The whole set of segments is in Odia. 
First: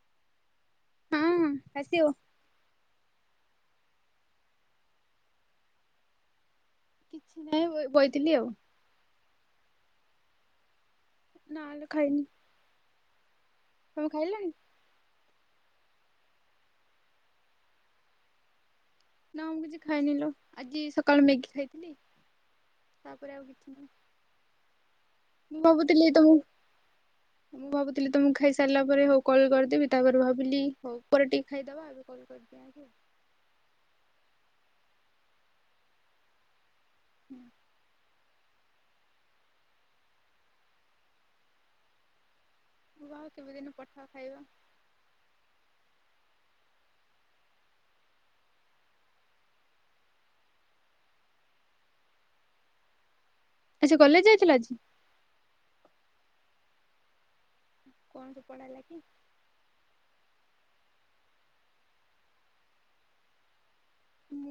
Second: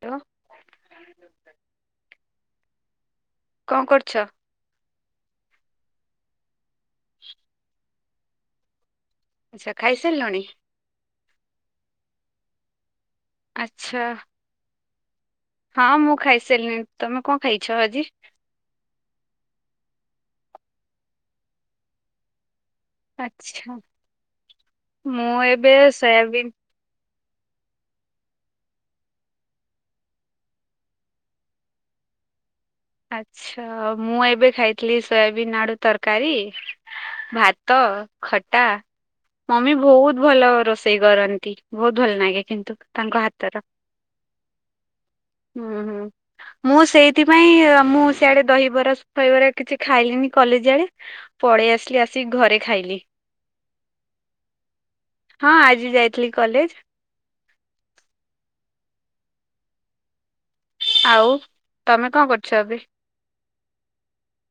ଟ ହଁ। ଆସିବ। କଣ କରୁଛ? କିଛି ନାହିଁ ବ-ବଇଥିଲି ଆଉ। ଆଚ୍ଛା ଖାଇସାରିଲଣି? ନା ଲୋ ଖାଇନି। ଆଚ୍ଛା ତମେ ଖାଇଲଣି? ହଁ ମୁଁ ଖାଇସାରିଲିନି ତମେ କଣ ଖାଇଛ ଆଜି? ନା ମୁଁ କିଛି ଖାଇନ ଲୋ, ଆଜି ସକାଳୁ ମ୍ୟାଗି ଖାଇଥିଲି। ଆଚ୍ଛା ମୁଁ ଏବେ ଭାବୁଥିଲି ସୋୟାବିନ୍ ତମକୁ ମୁଁ ଭାବୁଥିଲି ତମକୁ ଖାଇ ସାରିଲା ପରେ ହଉ କଲ କରିଦେବି। ତା ପରେ ଭାବିଲି ହଉ ପରେ ଟିକେ ଖାଇଦବା। [unintelligible] ଆଚ୍ଛା ମୁଁ ଏବେ ଖାଇଥିଲି ସୋୟାବିନ୍ ଆଡୁ ତରକାରୀ। ଆଉ। ଭାତ ଖଟା ମମି ବହୁତ ଭଲ ରୋଷେଇ କରନ୍ତି ବହୁତ ଭଲ ନାଗେ। କିନ୍ତୁ ମୁଁ ତାଙ୍କ ଭାବ କେବେ ହାତର ଦିନ ପଠାଅ ଖାଇବା ମୁଁ ସେଇଥିପାଇଁ ଅଁ ମୁଁ ସିଆଡେ ଦହିବରା ଫଇବରା କିଛି ଖାଇଲିିନି କଲେଜ ଆଡେ। ପଳେଇ ଆସିଲି ଆସି ଘରେ ଖା ଖାଇଲି। ଆଜି କଲେଜ ଯାଇଥିଲ ଆଜି? ହଁ ଆଜି ଯାଇଥିଲି କଲେଜ। କଣ ପଢା ହେଲା କି? ଆଉ ତମେ କଣ କରୁଛ ଏବେ?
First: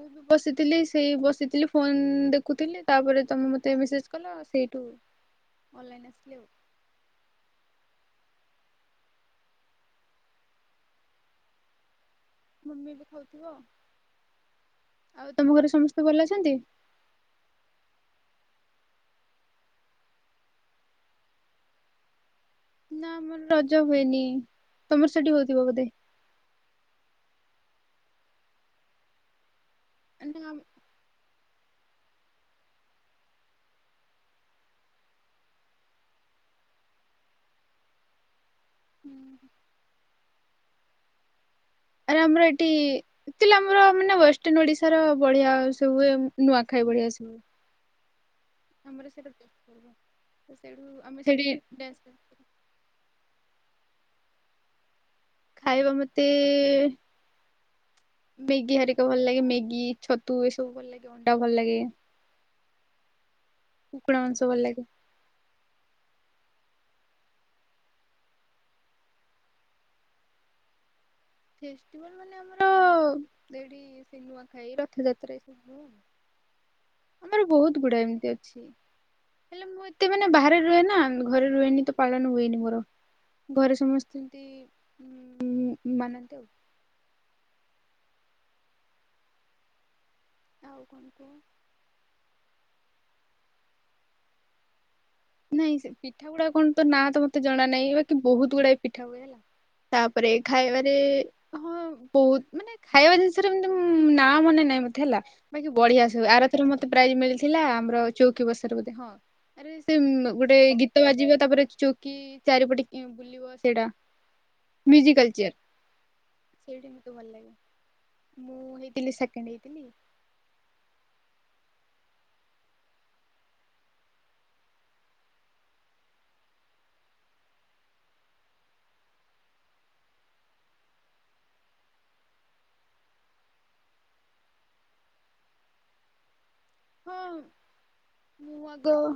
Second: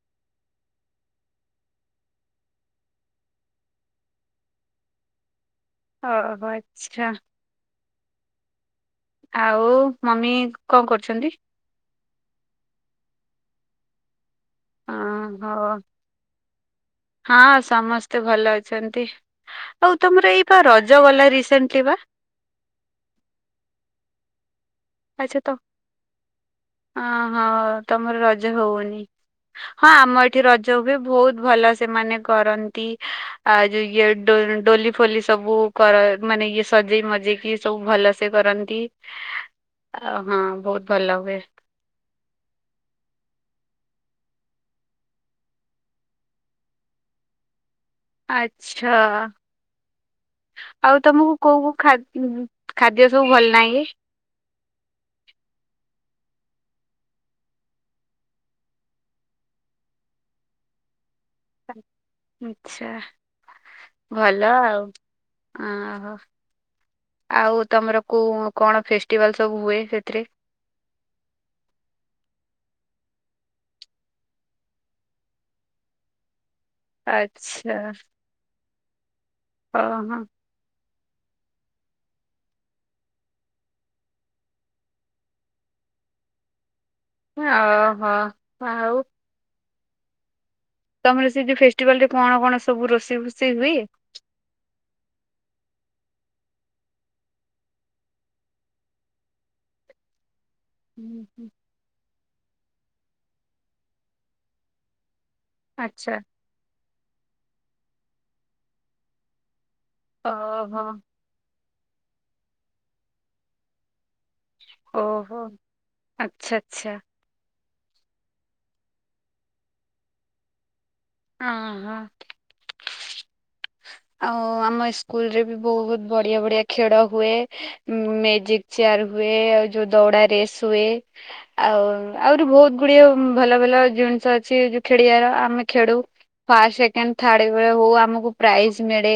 ମୁଁ ବସିଥିଲି ସେଇ ବସିଥିଲି ଫୋନ ଦେଖୁଥିଲି। ତା ପରେ ତମେ ମତେ ମେସେଜ କଲ ସେଇଠୁ ଅନଲାଇନ ଆସିଲି ଓଃହ ଆଉ ଆଚ୍ଛା। ଆଉ ମମି କଣ କରୁଚନ୍ତି? ମମି ବି ଖାଉଥିବ। ଆଁ ଆଉ ତମ ହୋ ଘରେ ସମସ୍ତେ ଭଲ ଅଛନ୍ତି? ହଁ ସମସ୍ତେ ଭଲ ଆଉ ତମର ଏଇ ବା ରଜ ଗଲା ରିସେଣ୍ଟଲି ବା ନା ଆମର ରଜ ହୁଏନି ତମର ସେଠି ହୋଉଥିବା ବୋଧେ? ଅହଁ ତମର ରଜ ହଉନି ହଁ ଆମ ଏଠି ରଜ ହୁଏ ବହୁତ ଭଲ ସେମାନେ କରନ୍ତି ଆଉ ଯୋଉ ଇଏଡ ଡୋଲି ଫୋଲି ସବୁ କର ମାନେ କଏ ସଜେଇ ମଜେଇକି ସବୁ ଭଲସେ କରନ୍ତି ଆ ହଁ ବହୁତ ଭଲ ହୁଏ ଆରେ ଆମର ଏଠି ଆମର ମାନେ ୱେଷ୍ଟ ଇନ୍‌ ଓଡିଶାର ବଢିଆ ସବୁଏ ନୂଆଖାଇ ବଢିଆ ସେ ଆଚ୍ଛା ଆମର ସେଇଟା ତ ସେଇଠୁ ଆଉ ଆମେ ତମକୁ ସେଠି କୋଉ ଖା ଡ୍ୟାନ୍ସ କରୁ। ଖାଦ୍ୟ ସବୁ ଭଲ? ନାଇଁକି ଖାଇବା ମତେ ମ୍ୟାଗି ହାରିକା ଭଲ ଲାଗେ ମ୍ୟାଗି ଛତୁ ଏସବୁ ଭଲ ଲାଗେ ଅଣ୍ଡା ଭଲ ଲାଗେ। ଆଛା। କୁକୁଡ଼ା ମାଂସ ଭଲ ଆଉ ଲାଗେ। ଓହୋ। ଆଉ ତମର କୋଉ କଣ ଫେଷ୍ଟିଭାଲ ସବୁ ହୁଏ ସେଥିରେ? ଫେଷ୍ଟିବାଳ ମାନେ ଆମର ଏଠି ସେ ନୁଆ ଖାଇ ରଥଯାତ୍ରା ଏସବୁ ହୁଏ। ଆମର ବହୁତ ଆଚ୍ଛା। ଗୁଡା ଏମିତି ଅଛି। ହେଲେ ମୁଁ ଏତେ ଓହୋ ମାନେ ବାହାରେ ରୁହେ ନା ଘରେ ରୁହେନି ତ ପାଳନ ହୁଏନି ମୋର। ଘରେ ସମସ୍ତେ ଏମିତି ହଁ ମାନନ୍ତି ଆଉ। ଓହୋ ଆଉ। ଆଉ କଣ କୁହ? ତମର ସେଠି ଫେଷ୍ଟିଭାଲ ରେ କଣ କଣ ସବୁ ରୋଷେଇ ଫୋଷେଇ ହୁଏ। ନାଇଁ ସେ ପିଠା ଗୁଡା କଣ ତ ନାଁ ତ ମତେ ଜଣା ନାହିଁ। ବାକି ବହୁତ ଗୁଡାକ ପିଠା ହୁଏ ହେଲା। ତାପରେ ଖାଇବାରେ ହୁଁ, ହୁଁ। ହଁ ବହୁତ ମାନେ ଖାଇବା ଜିନିଷରେ ଏମିତି ନାଁ ମନେ ନାହିଁ ମତେ ହେଲା ବାକି ବଢିଆ ଆଚ୍ଛା ସବୁ ଆରଥର ମତେ ତେ ପ୍ରାଇଜ ମିଳିଥିଲା। ଆମର ଚୌକି ବସାରେ ବୋଧେ ହଁ ଆରେ ସେ ଗୋଟେ ଓହୋ ଗୀତ ବାଜିବ ତାପରେ ଚୌକି ଚାରିପଟେ କି ବୁଲିବ ସେଇଟା। ଓହୋ ମିଉଜିକାଲଚେୟାର। ଆଚ୍ଛା ଆଚ୍ଛା ମୁଁ ହେଇଥିଲି ସେକେଣ୍ଡ ହେଇଥିଲି। ଅ ହଁ। ଆଉ ଆମ ସ୍କୁଲ ରେ ବି ବହୁତ ବଢିଆ ବଢିଆ ଖେଳ ହୁଏ। ମେଜିକ ଚେୟାର ହୁଏ ଆ ଯୋଉ ଦୌଡା ରେସ୍ ହୁଏ। ଆଉ ଆହୁରି ବହୁତ ଗୁଡିଏ ଭଲ ଭଲ ଜିନିଷ ଅଛି ଯଉ ଖେଡିଆ ର ଆମେ ଖେଡୁ। ଫାଷ୍ଟ ହଁ ସେକେଣ୍ଡ ଥାର୍ଡ ବେଳେ ହଉ ଆମକୁ ମୁଁ ଆଗ ପ୍ରାଇଜ ମିଳେ।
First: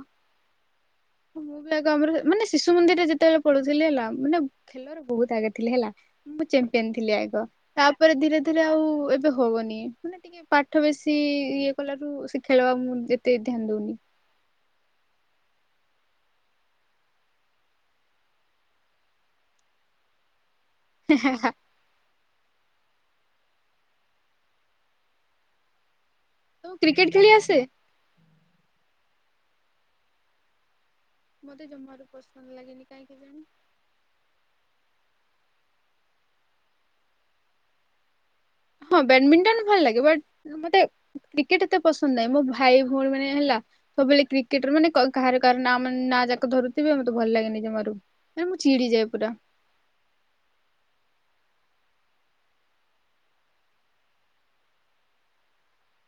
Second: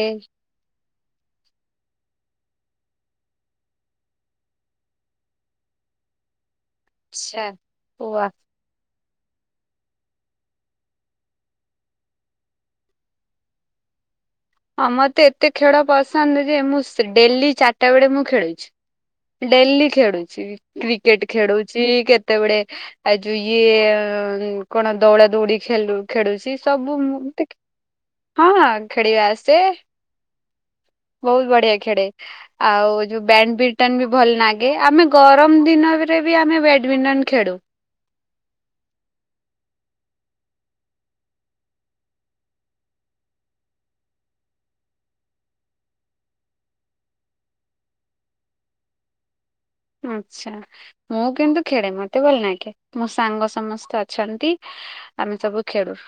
ମୁଁ ବି ଆଗ ଆମର ମାନେ ଶିଶୁ ମନ୍ଦିରରେ ଯେତେବେଳେ ପଢୁଥିଲି ହେଲା ମାନେ ଖେଲରେ ବହୁତ ଆଗେ ଥିଲି ହେଲା। ମୁଁ ପିନ୍ଧଥିଲି ଆଗ ଆଛା। ତାପରେ ୱା ଧୀରେ ଧୀରେ ଆଉ ଏ ବେ ହଉନି ମାନେ ଟିକେ ପାଠ ବେଶି ଇଏ କଲାରୁ ଖେଳିବା ମୁଁ ଯେତେ ଧ୍ୟାନ ଦଉନି। ହଁ ମୋତେ ଏତେ ଖେଳ ପସନ୍ଦ ଯେ ମୁଁ ସେ ଡେଲି ଚାରିଟା ବେଳେ ମୁଁ ଖେଳୁଛି। ଡେଲି ଖେଳୁଛି କ୍ରିକେଟ ଖେଳୁଛି କେତେବେଳେ ଆ ଯଉ ଇଏ କଣ ଦୌଡ଼ା ଦୌଡି ଖେଲୁ ଖେଳୁଛି ତମକୁ ସବୁ କ୍ରିକେଟ ମୁଁ ଖେଳି ମ ଆସେ? ହଁ ଖେଳିବା ଆସେ। ବହୁତ ମତେ ବଢିଆ ଜମାରୁ ଖେଳେ ପସନ୍ଦ ଲାଗେନି ଆଉ କାହିଁ ଯୋଉ କେଜାଣି ବ୍ୟାଡ ବିଟନ ବି ଭଲ ନାଗେ ଆମେ ଗରମ ଦିନରେ ବି ଆମେ ବ୍ୟାଡ଼ମିଣ୍ଟନ ଖେଳୁ। ହଁ ବ୍ୟାଡମିଣ୍ଟନ ଭଲ ଲାଗେ। ବଟ ମତେ କ୍ରିକେଟ ଏତେ ପସନ୍ଦ ନାହିଁ ମୋ ଭାଇ ଭଉଣୀ ମାନେ ହେଲା ସବୁବେଳେ କ୍ରିକେଟର ମାନେ କ କାହାର କାହାର ନା ମାନେ ନାଁ ଯାକ ଧରୁଥିବେ। ମତେ ଭଲ ଲାଗେନି ଜମାରୁ। ଚିଡ଼ିଯାଏ ପୁରା। ଆଛା ମୁଁ କିନ୍ତୁ ଖେଳେ ମତେ ଭଲନାଗେ ମୋ ସାଙ୍ଗ ସମସ୍ତେ ଅଛନ୍ତି। ଆମେ ସବୁ ଖେଳୁ।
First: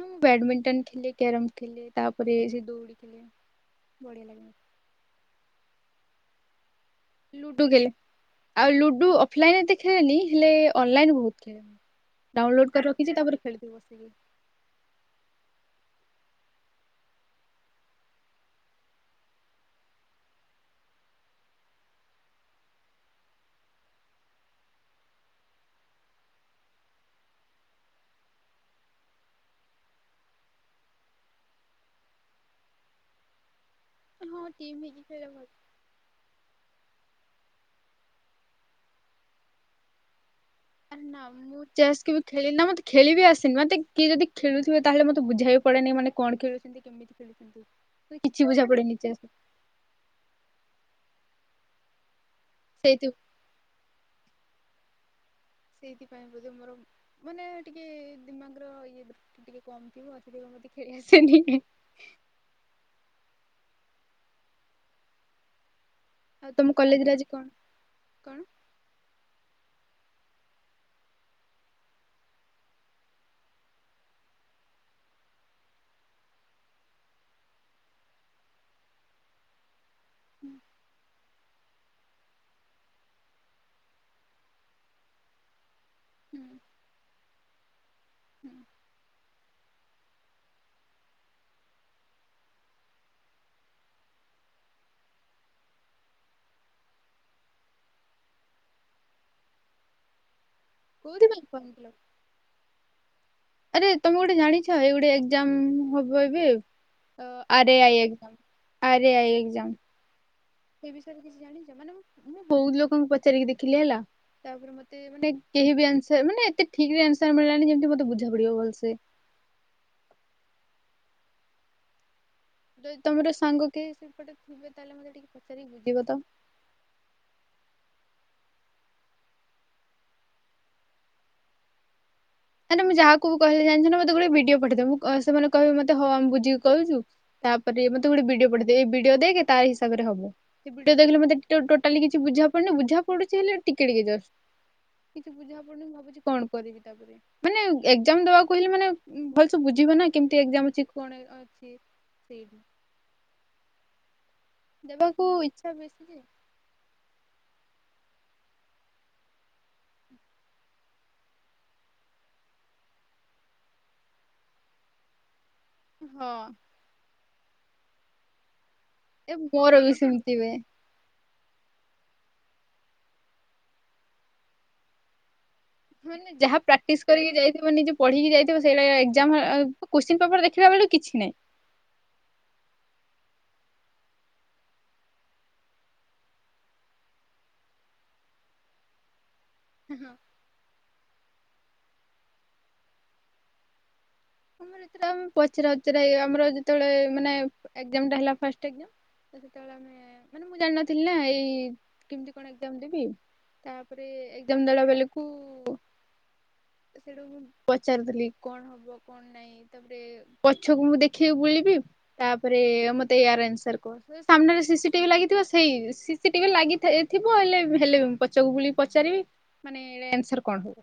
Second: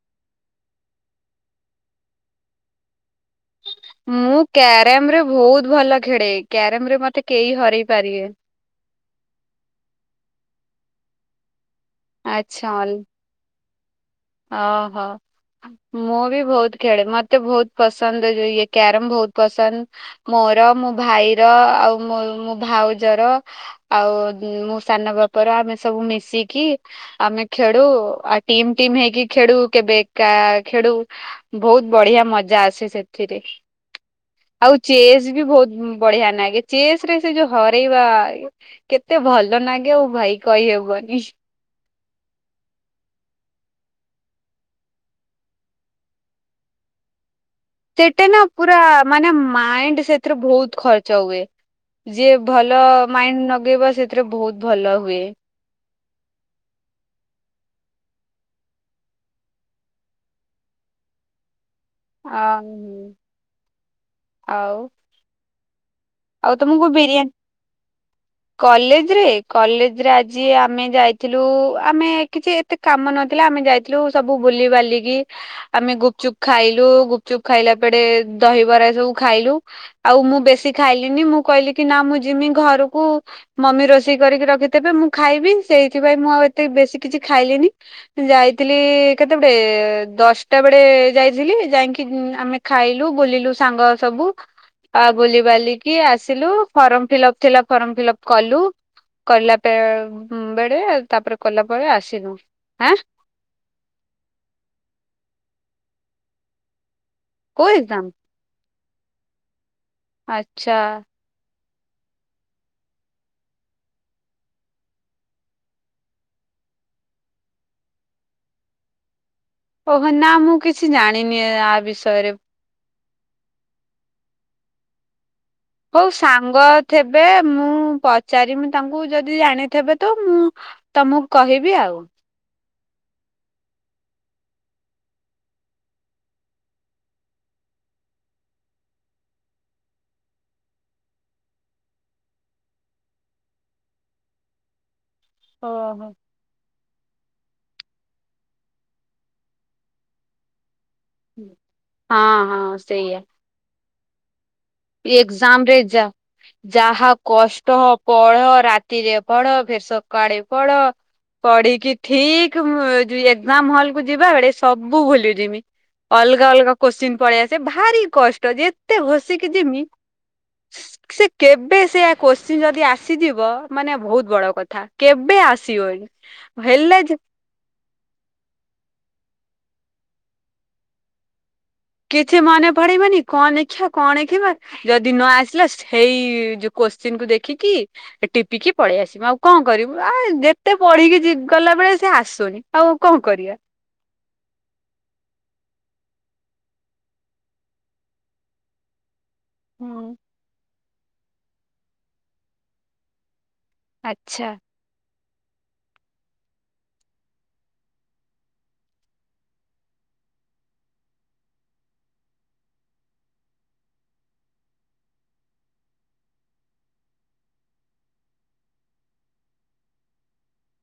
ମୁଁ ବ୍ୟାଡମିଣ୍ଟନ ଖେଲେ କ୍ୟାରମ ଖେଲେ ତାପରେ ସେ ଦୌଡି ଖେଳେ ବଢିଆ ଲାଗେ। ମୁଁ କ୍ୟାରମରେ ବହୁତ ଭଲ ଖେଡେ। କ୍ୟାରମ ରେ ମତେ କେହି ଲୁଡୁ ହରେଇ ଖେଲେ, ପାରିବେନି। ଆଉ ଲୁଡୁ ଅଫଲାଇନ ଏତେ ଖେଳେନି ହେଲେ ଅନଲାଇନ ବହୁତ ଖେଳେ। ଡାଉନଲୋଡ କରି ରଖିଛି ତାପରେ ଖେଳିଥିବି ବସିକି। ଅହୋ। ମୁଁ ବି ବହୁତ ଖେଳେ। ମତେ ବହୁତ ପସନ୍ଦ ଯୋଉ ଇଏ କ୍ୟାରମ ବହୁତ ପସନ୍ଦ ମୋ ମୋର ମୋ ଭାଇର ଆଉ ମୋ ମୋ ଭାଉଜର, ଆଉ ମୁଁ ସାନ ବାପର ର ଆମେ ସବୁ ମିଶିକି ଆମେ ଖେଡୁ। ଆ ଟି ଟିମ ହେଇକି ଖେଡୁ। କେବେ ଏକା ଖେଡୁ ବହୁତ ବଢିଆ ମଜା ଆସେ ସେଥିରେ। ହଁ ଆଉ ଟିମ୍ ହେଇକି ଚେସ୍ ଖେଳେ ବି ଭଲ। ବହୁତ ବଢିଆ ନାଗେ। ଚେସ୍ ରେ ସେ ଯୋଉ ହରେଇବା, କେତେ ଭଲ ନାଗେ ଆଉ ଭାଇ ଆରେ ନା କହିହବନି। ମୁଁ ଚେସ୍ କେବେ ଖେଳିନି ନା ମତେ ଖେଳିବି ଆସେନି। ମତେ କିଏ ଯଦି ଖେଳୁଥିବ ତାହେଲେ ମତେ ବୁଝାଇ ବାକୁ ପଡ଼େନି, ମାନେ କଣ ଖେଳୁଛନ୍ତି କେମିତି ଖେଳୁ ସେଟା ନା ପୁରା ମାନେ ମାଇଣ୍ଡ ସେଥିରେ ବହୁତ ଖର୍ଚ୍ଚ ହୁଏ। ଯିଏ ଭଲ ସେଇଥି ମାଇଣ୍ଡ ନଗେଇବ, ସେଥିରେ ବହୁତ ଭଲ ହୁଏ। ସେଇଥିପାଇଁ ବୋଧ ମୋର ମାନେ ଟିକେ ଦିମାଗର ଇଏ ଟିକେ କମ୍ ଥିବ ଆସିକି ମୋ [unintelligible] ଅଂ ଆଉ। ଆଉ ତମ ତମକୁ କଲେଜରେ ଆଜି ବିରିୟାନୀ, କଣ କଣ? କଲେଜରେ କଲେଜରେ ଆଜି ଆମେ ଯାଇଥିଲୁ, ଆମେ କିଛି ଏତେ କାମ ନଥିଲା ଆମେ ଯାଇଥିଲୁ ସବୁ ବୁଲି ବାଲିକି ଆମେ ଗୁପଚୁପ ଖାଇଲୁ ଗୁପଚୁପ ଖାଇଲା ପଡେ ଦହିବରା ସବୁ ଖାଇଲୁ। ରୁ ଆଉ ମୁଁ ବେଶୀ ନି ମୁଁ କହିଲି କି ନା ମୁଁ ଯିମି ଘରକୁ, ମମି ରୋଷେଇ କରିକି ରଖିଥେବେ ମୁଁ ଖାଇବି। ସେଇଥିପାଇଁ ମୁଁ ହୁଁ ଆଉ ଏତେ ବେଶୀ କିଛି ଖାଇଲିନି, ହୁଁ ଯାଇଥିଲି କେ ସେପଟେ ଦଶଟା ବେଳେ ଯାଇଥିଲି, ଯାଇକି ଆମେ ଖାଇଲୁ ବୁଲିଲୁ ସାଙ୍ଗ ସବୁ। ଆ ବୁଲି ବାଲିକି ଆସିଲୁ। ଫର୍ମ ଫିଲପ ଥିଲା ଫର୍ମ ଫିଲପ କଲୁ। କଲା ବେ ବେଳେ ତାପରେ କୋଉଥିପାଇଁ କଲା ଫର୍ମ ପରେ ଫିଲପ୍ ଆସିଲୁ ଆଁ। ଆରେ ତମେ ଗୋଟେ ଜାଣିଛ ଏଇ ଗୋଟେ ଏଗ୍ଜାମ ହୋଇବେ କୋଉ ଆରେ ଆଇ, ଏକ୍ଜାମ? ଆରେ ଆଇ ଏକ୍ଜାମ। ଆଚ୍ଛା ସେ ବିଷୟରେ କିଛି ଜାଣିଛ ମାନେେ ମୁ ବହୁତ ଲୋକଙ୍କୁ ପଚାରିକି ଦେଖିଲି ହେଲା। ତାପରେ ମତେ ମାନେ କେହି ବି ଆନସର ମାନେ ଏତେ ଠିକରେ ଆନସର ମିଳିଲାନି ଯେମିତି ମତେ ବୁଝା ପଡିବ ଭଲସେ। ଓହୋ ନା ମୁଁ କିଛି ଜାଣିନି ଆ ବିଷୟରେ। ଯଦି ତମର ସାଙ୍ଗ କିଏ ହଉ ସାଙ୍ଗ ଥେବେ ମୁଁ ପ ପଚାରି ମୁ ତାଙ୍କୁ ଯଦି ଜାଣିଥେବେ ତ ମୁଁ ତମକୁ କହିବି ଆଉ। ନାଇ ନା ମୁଁ ଯାହାକୁ କହେ ଜାଣିିନଛ ନା ନା ମୁଁ ଯାହାକୁ କହିଲେ ଯାଣିଛ ନା ମତେ ଗୋଟେ ଭିଡିଓ ପଠେଇଦବ ମୁଁ ସେମାନେ କହିବେ ମତେ ହ ଆମେ ବୁଝିକି କହିବୁ। ତା ପରେ ମତେ ଗୋଟିଏ ଭିଡିଓ ପଠେଇ ଦେବେ ଏ ଭିଡିଓ ଦେଖେ ତା ହିସାବରେ ହଵ, ଭିଡିଓ ଦେଖିଲେ ମୋତେ ଟୋଟାଲି କିଛି ବୁଝା ପଡୁନି ବୁଝା ପଡୁଛି ହେଲେ ଟିକେ ଟିକେ ଜଷ୍ଟ। [inaudible] କିଛି ବୁଝା ପଡୁନି ମୁଁ ଓହୋ। ଭାବୁଛି କଣ କରିବି ତାପରେ? ମାନେ ଏଗଜାମ ଦବାକୁ ହେଲେ ମାନେ ଭଲସେ ବୁଝିବ ନା କେମତି ଏଗଜାମ ଅଛି। କଣ ଅଛି। ହଁ ସେଇଠି ହଁ ସେଇଆ। ଦେବାକୁ ଇଚ୍ଛା ଏକ୍ଜାମରେ ବେଶୀ ଯା ଯେ ଯାହା କଷ୍ ଟ ପଢ ରାତିରେ ପଢ ଫେରେ ସକାଳେ ପଢ। ପଢ଼ିକି ଠିକ ଏକ୍ଜାମ ହଲ୍ କୁ ଯିବା ବେଳେ ସବୁ ଭୁଲି ଯିମି। ହଁ ଅଲଗା ଅଲଗା କୋଶ୍ଚିନ୍ ପଳେଇଆସେ ଭାରି କଷ୍ଟ ଯେତେ ଘୋଷ୍ ଏ ମୋର ଯିମି ବି ସେମିତି ହୁଏ। ସେ କେବେ ସେଇଆ କୋଶ୍ଚିନ୍ ଯଦି ଆସିଯିବ ମାନେ ବହୁତ ବଡକଥା କେବେ ଆ ମାନେ ଯାହା ପ୍ରାକ୍ଟିସ କରିକି ଯାଇଥିବ। ନିଜେ ପଢିକି ଯାଇଥିବ, ସେଇଟା ଆଇ ଏକ୍ଜାମର କୋଶ୍ଚିନ ପେପର ଦେଖିଲା ବେଳକୁ କିଛି ନାହିଁ। କିଛି ମନେ ପଡିବନି କଣ ନେଖିଆ, କଣ ନେଖିବା ଯଦି ନ ଆସିଲା ସେଇ ଯୋଗୁ କୋଶ୍ଚିିନକୁୁ ଦେଖିକି ଟିପିକି ପଳେଇ ଆସିବ ଆଉ କଣ କରିବୁ ନାହିଁ। ଆ ଯେତେ ପଢିକି ଗଲାବେେଳେ ସେ ଆସୁନି ଆଉ କଣ କରିବା? ତମ୍ ପଚରାଉଚରା ଇଏ ଆମର ଯେତେବେଳେ ମାନେ ଏକ୍ଜାମ ଟା ହେଲା ଫାଷ୍ଟ ଏକ୍ଜାମ। [unintelligible] ହୁଁ। ଜାଣି ନଥିଲି ନା ଏଇ କେମିତି କଣ ଏକ୍ଜାମ ଦେବି ତାପରେ ଆଚ୍ଛା ଏକ୍ଜାମ ଦେଲା ବେଳକୁ ସେଟୁ ମୁଁ ପଚାରୁଥିଲି କଣ ହବ? କଣ ନାଇଁ ତାପରେ ପଛକୁ ମୁଁ ଦେଖିକି ବୁଲିବି ତାପରେ ମତେ ଏୟାର ଆନ୍ସର କହ। ସାମ୍ନାରେ ସିସି ଟିଭି ଲାଗିଥିବ, ସେଇ ସିସି ଟିଭି ଲାଗି ଥାଏ ଥିବ ହେଲେ ହେଲେ ପଛକୁ ବୁଲିକି ପଚାରିବି। ମାନେ ଏରେ ଆନ୍ସର କଣ ହବ?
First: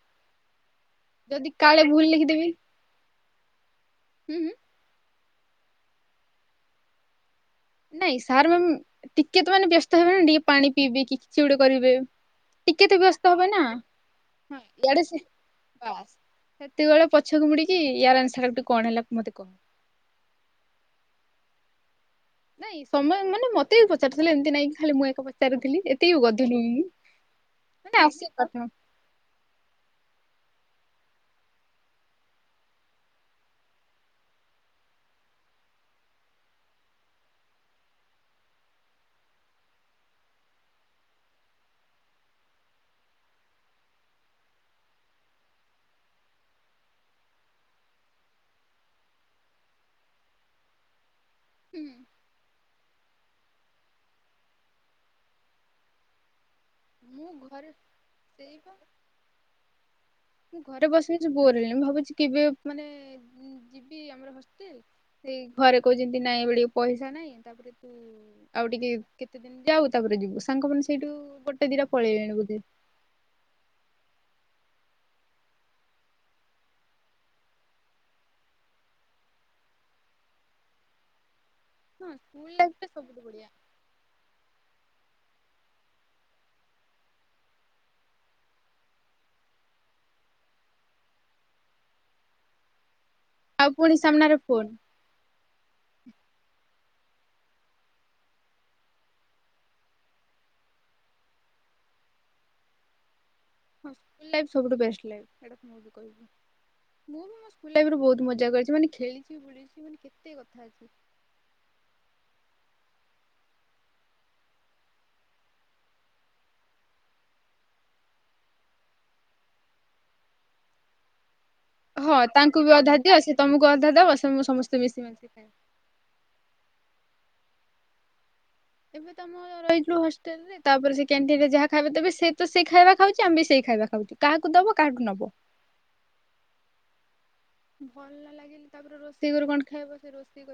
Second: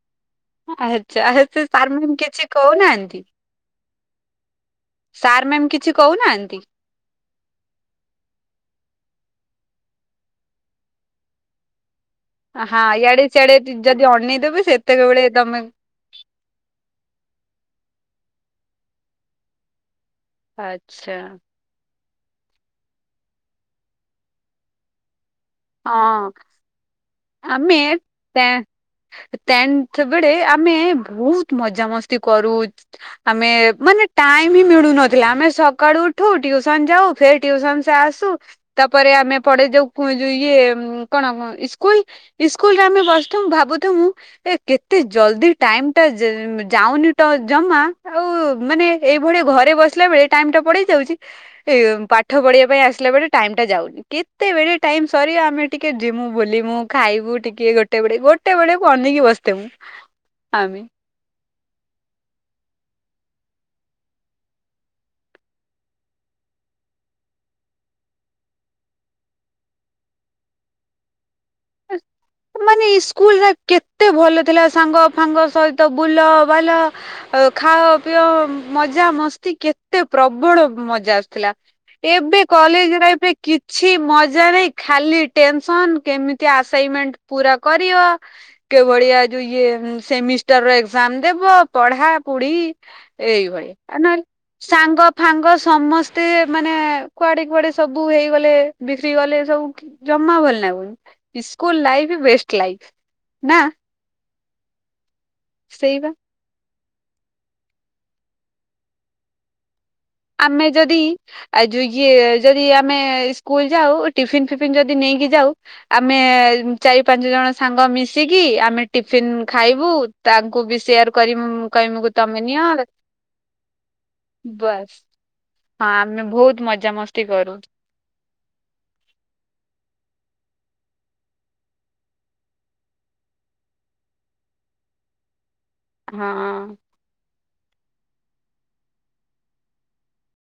ଆଚ୍ଛା ଆ ଯଦି ସେ କାଳେ ସାର୍ ଭୁଲ ମାନେ ଲେଖିଦେବି କିଛି କହୁନାହାନ୍ତି? ହୁଁ ହୁଁ। ସାର୍ ମ୍ୟାମ୍ କିଛି କହୁନାହାନ୍ତି? ନାଇଁ ସାର୍ ମ୍ ଟିକେ ତ ମାନେ ବ୍ୟସ୍ତ ହେବେ ନା ଟିକେ ପାଣି ପିଇବେ କି କିଛି ଗୋଟେ କରିବେ। ହଁ ଟିକେ ତ ଇଆଡେ ବ୍ୟସ୍ତ ହେବେ ସିଆଡେ ନା ଯଦି ଅନେଇଦେବେ ୟାଡେସେ ସେତେବେଳେ ତମେ ବାସ୍। ସେତିକଏଳେ ପଛକୁ ମୁଡିକି ୟାର ଆନ୍ସରା କଣ ହେଲା ତୁ ମତେ କହ? ଆଚ୍ଛା। ନାଇଁ ସମୟ ମାନେ ମତେ ବି ପଚାରୁଥିଲେ ଏମିତି ନାଇଁ କି ଖାଲି ମୁଁ ଏକା ପଚା ଚାରୁଥିଲି ଏତିକି ହଁ ଗଧ ନୁହେଁ ମୁଁ। ଆମେ ମାନେ ଆସେ ଟେ କଥା ଟେନ୍‌ଥ୍ ବେଳେ ଆମେ ବହୁତ ମଜାମସ୍ତି କରୁ ଆମେ ମାନେ ଟାଇମ ହିଁ ମିଡୁ ନଥିଲା। ଆମେ ସକାଡୁ ଉଠୁ ଟ୍ୟୁସନ ଯାଉ ଫେର ଟ୍ୟୁସନ ସେ ଆସୁ ତାପରେ ଆମେ ପଢେଇ ଯାଉ ପୁ ଇଏ ଉଁ କଣ ଇସ୍ କୁଲ ସ୍କୁଲରେ ଆମେ ବସଥୁ ଭାବୁୁମୁ ଏ କେତେ ଜଲଦି ଟାଇମ ଟା ଯା ଆଉ ନିଟ ଜମା ଆଉ ମାନେ ଏଇଭଳିଆ ଘରେ ବସିଲା ବେଳେ ଟାଇମ ଟା ପଡେଇ ଯାଉଛି। ଏ ହୁଁ ପାଠ ପଢିବା ବେ ଆସିଲା ବରେ ଟାଇମ୍ ଟା ଯାଉନି କେତେବେଳେ ଟାଇମ୍ ସରିବ ଆମେ ଟିକେ ଯୁମୁ ବୋଲି ମୁଁ। ମୁଁ ଖାଇବୁ ଘରେ ଟିକେ ଗୋଟେ ବେଳେ ଗୋଟେ ସେଇ ବା ବେଳେ କୁ ଅନେଇକି ବସିଥିମୁ ମୁଁ ଆମେ। ଘରେ ବସି ବସି ବୋର ହେଲିଣି ମୁଁ ଭାବୁଛି କେବେ ମାନେ ଯିବି ଆମର ହଷ୍ଟେଲ୍। ସେଇ ଘରେ କହୁଛନ୍ତି ନାଇଁ ବଡି ପଇସା ନାଇଁ ତାପରେ ତୁ ଆଉ ଟିକେ କେତେ ଦିନ ଯାଉ ତା ପରେ ଏବେ ଯିବୁ ସାଙ୍ଗମାନେ ସେଇଠୁ ଗୋ ମାନେ ସ୍କୁଲ ରା କେତେ ଭଲ ଥିଲା। ସାଙ୍ଗ ଫାଙ୍ଗ ସହିତ ବୁଲ ବାଲ ଖାଅ ପିଅ ମଜା ମସ୍ତି କେ ତେ ପ୍ରବଳ ମଜା ଆସୁଥିଲା। ହଁ ଏବେ ସ୍କୁଲ ଲାଇଫ ଟା କଲେଜ ସବୁଠୁ ଲାଇଫରେ ବଢିଆ କିଛି ମଜା ନାଇଁ ଖାଲି ଟେନ୍ସନ କେମିତି ଆସାଇମେଣ୍ଟ ପୁରା କରିବ କିଭଳିଆ ଯୋଉ ଇଏ ସେମିଷ୍ଟର ଏକ୍ଜାମ ଦେବ ପଢା କୁଡି ଆଉ ଏଇଭଳିଆ ପୁଣି ଆ ନହେଲେ ସାମ୍ନାରେ ଫୋନ ସାଙ୍ଗ ଫାଙ୍ଗ ସମସ୍ତେ ମାନେ କୁଆଡେ କୁଆଡେ ସବୁ ହେଇଗଲେ ବିକ୍ରି ଗଲେ ସବୁ ଜମା ଭଲ ନାଗୁନି। School life best life. ହଁ ଲାଇଫ ସବୁଠୁ ବେଷ୍ଟ ଲାଇପ୍ ଏଟା ତ ମୁବି ସେଇବା କହିବି। ମୁଁ ବି ମୋ ସ୍କୁଲ ଲାଇଫ୍ ବହୁତ ମଜା କରିଛି ମାନେ ଖେଳିଛି ବୁଳିଛି ମା ଆମେ ଯଦି ଆଉ ଯୋଉ ଇଏ ଯଦି ଆମେ ସ୍କୁଲ ଯାଉ ଟିଫିନ୍ ଫିନ୍ ଯଦି ନେଇକି ଯାଉ ଆମେ ଚାରି ପାଞ୍ଚ ଜଣ ସାଙ୍ଗ ମିଶିକି ଆମେ ଟିଫିନ୍ ଖାଇବୁ ତାଙ୍କୁ ବି ସେୟାର କ ହଁ ତାଙ୍କୁ ବି ଅଧା ଦିଅ ସେ ତମକୁ ଅଧା ଦବ ସେ ମୁଁ ସମସ୍ତେ ବାସ୍ ମିଶି ମୀ ହଁ ଆମେ ବହୁତ ମଜାମସ୍ତି କରୁ। ଏବେ ତମ ରହିଥିଲୁ ହଷ୍ଟେଲ୍ ରେ ତାପରେ ସେ କ୍ୟାଣ୍ଟିନ ରେ ଯାହା ଖାଇବେ ତବେ ସେ ତ ସେ ଖାଇବା ଖାଉଛି ଆମ ବି ସେ ଖାଇବା ଖାଉଟି କାହାକୁ ଦବ କାହାଟୁ ନବ। ହଁ। ଭଲ୍ ନ ଲାଗିଲେ, ତାପରେ ରୋଷେଇ କରି କଣ ଖାଇବ? ସେ ରୋଷେଇ କରି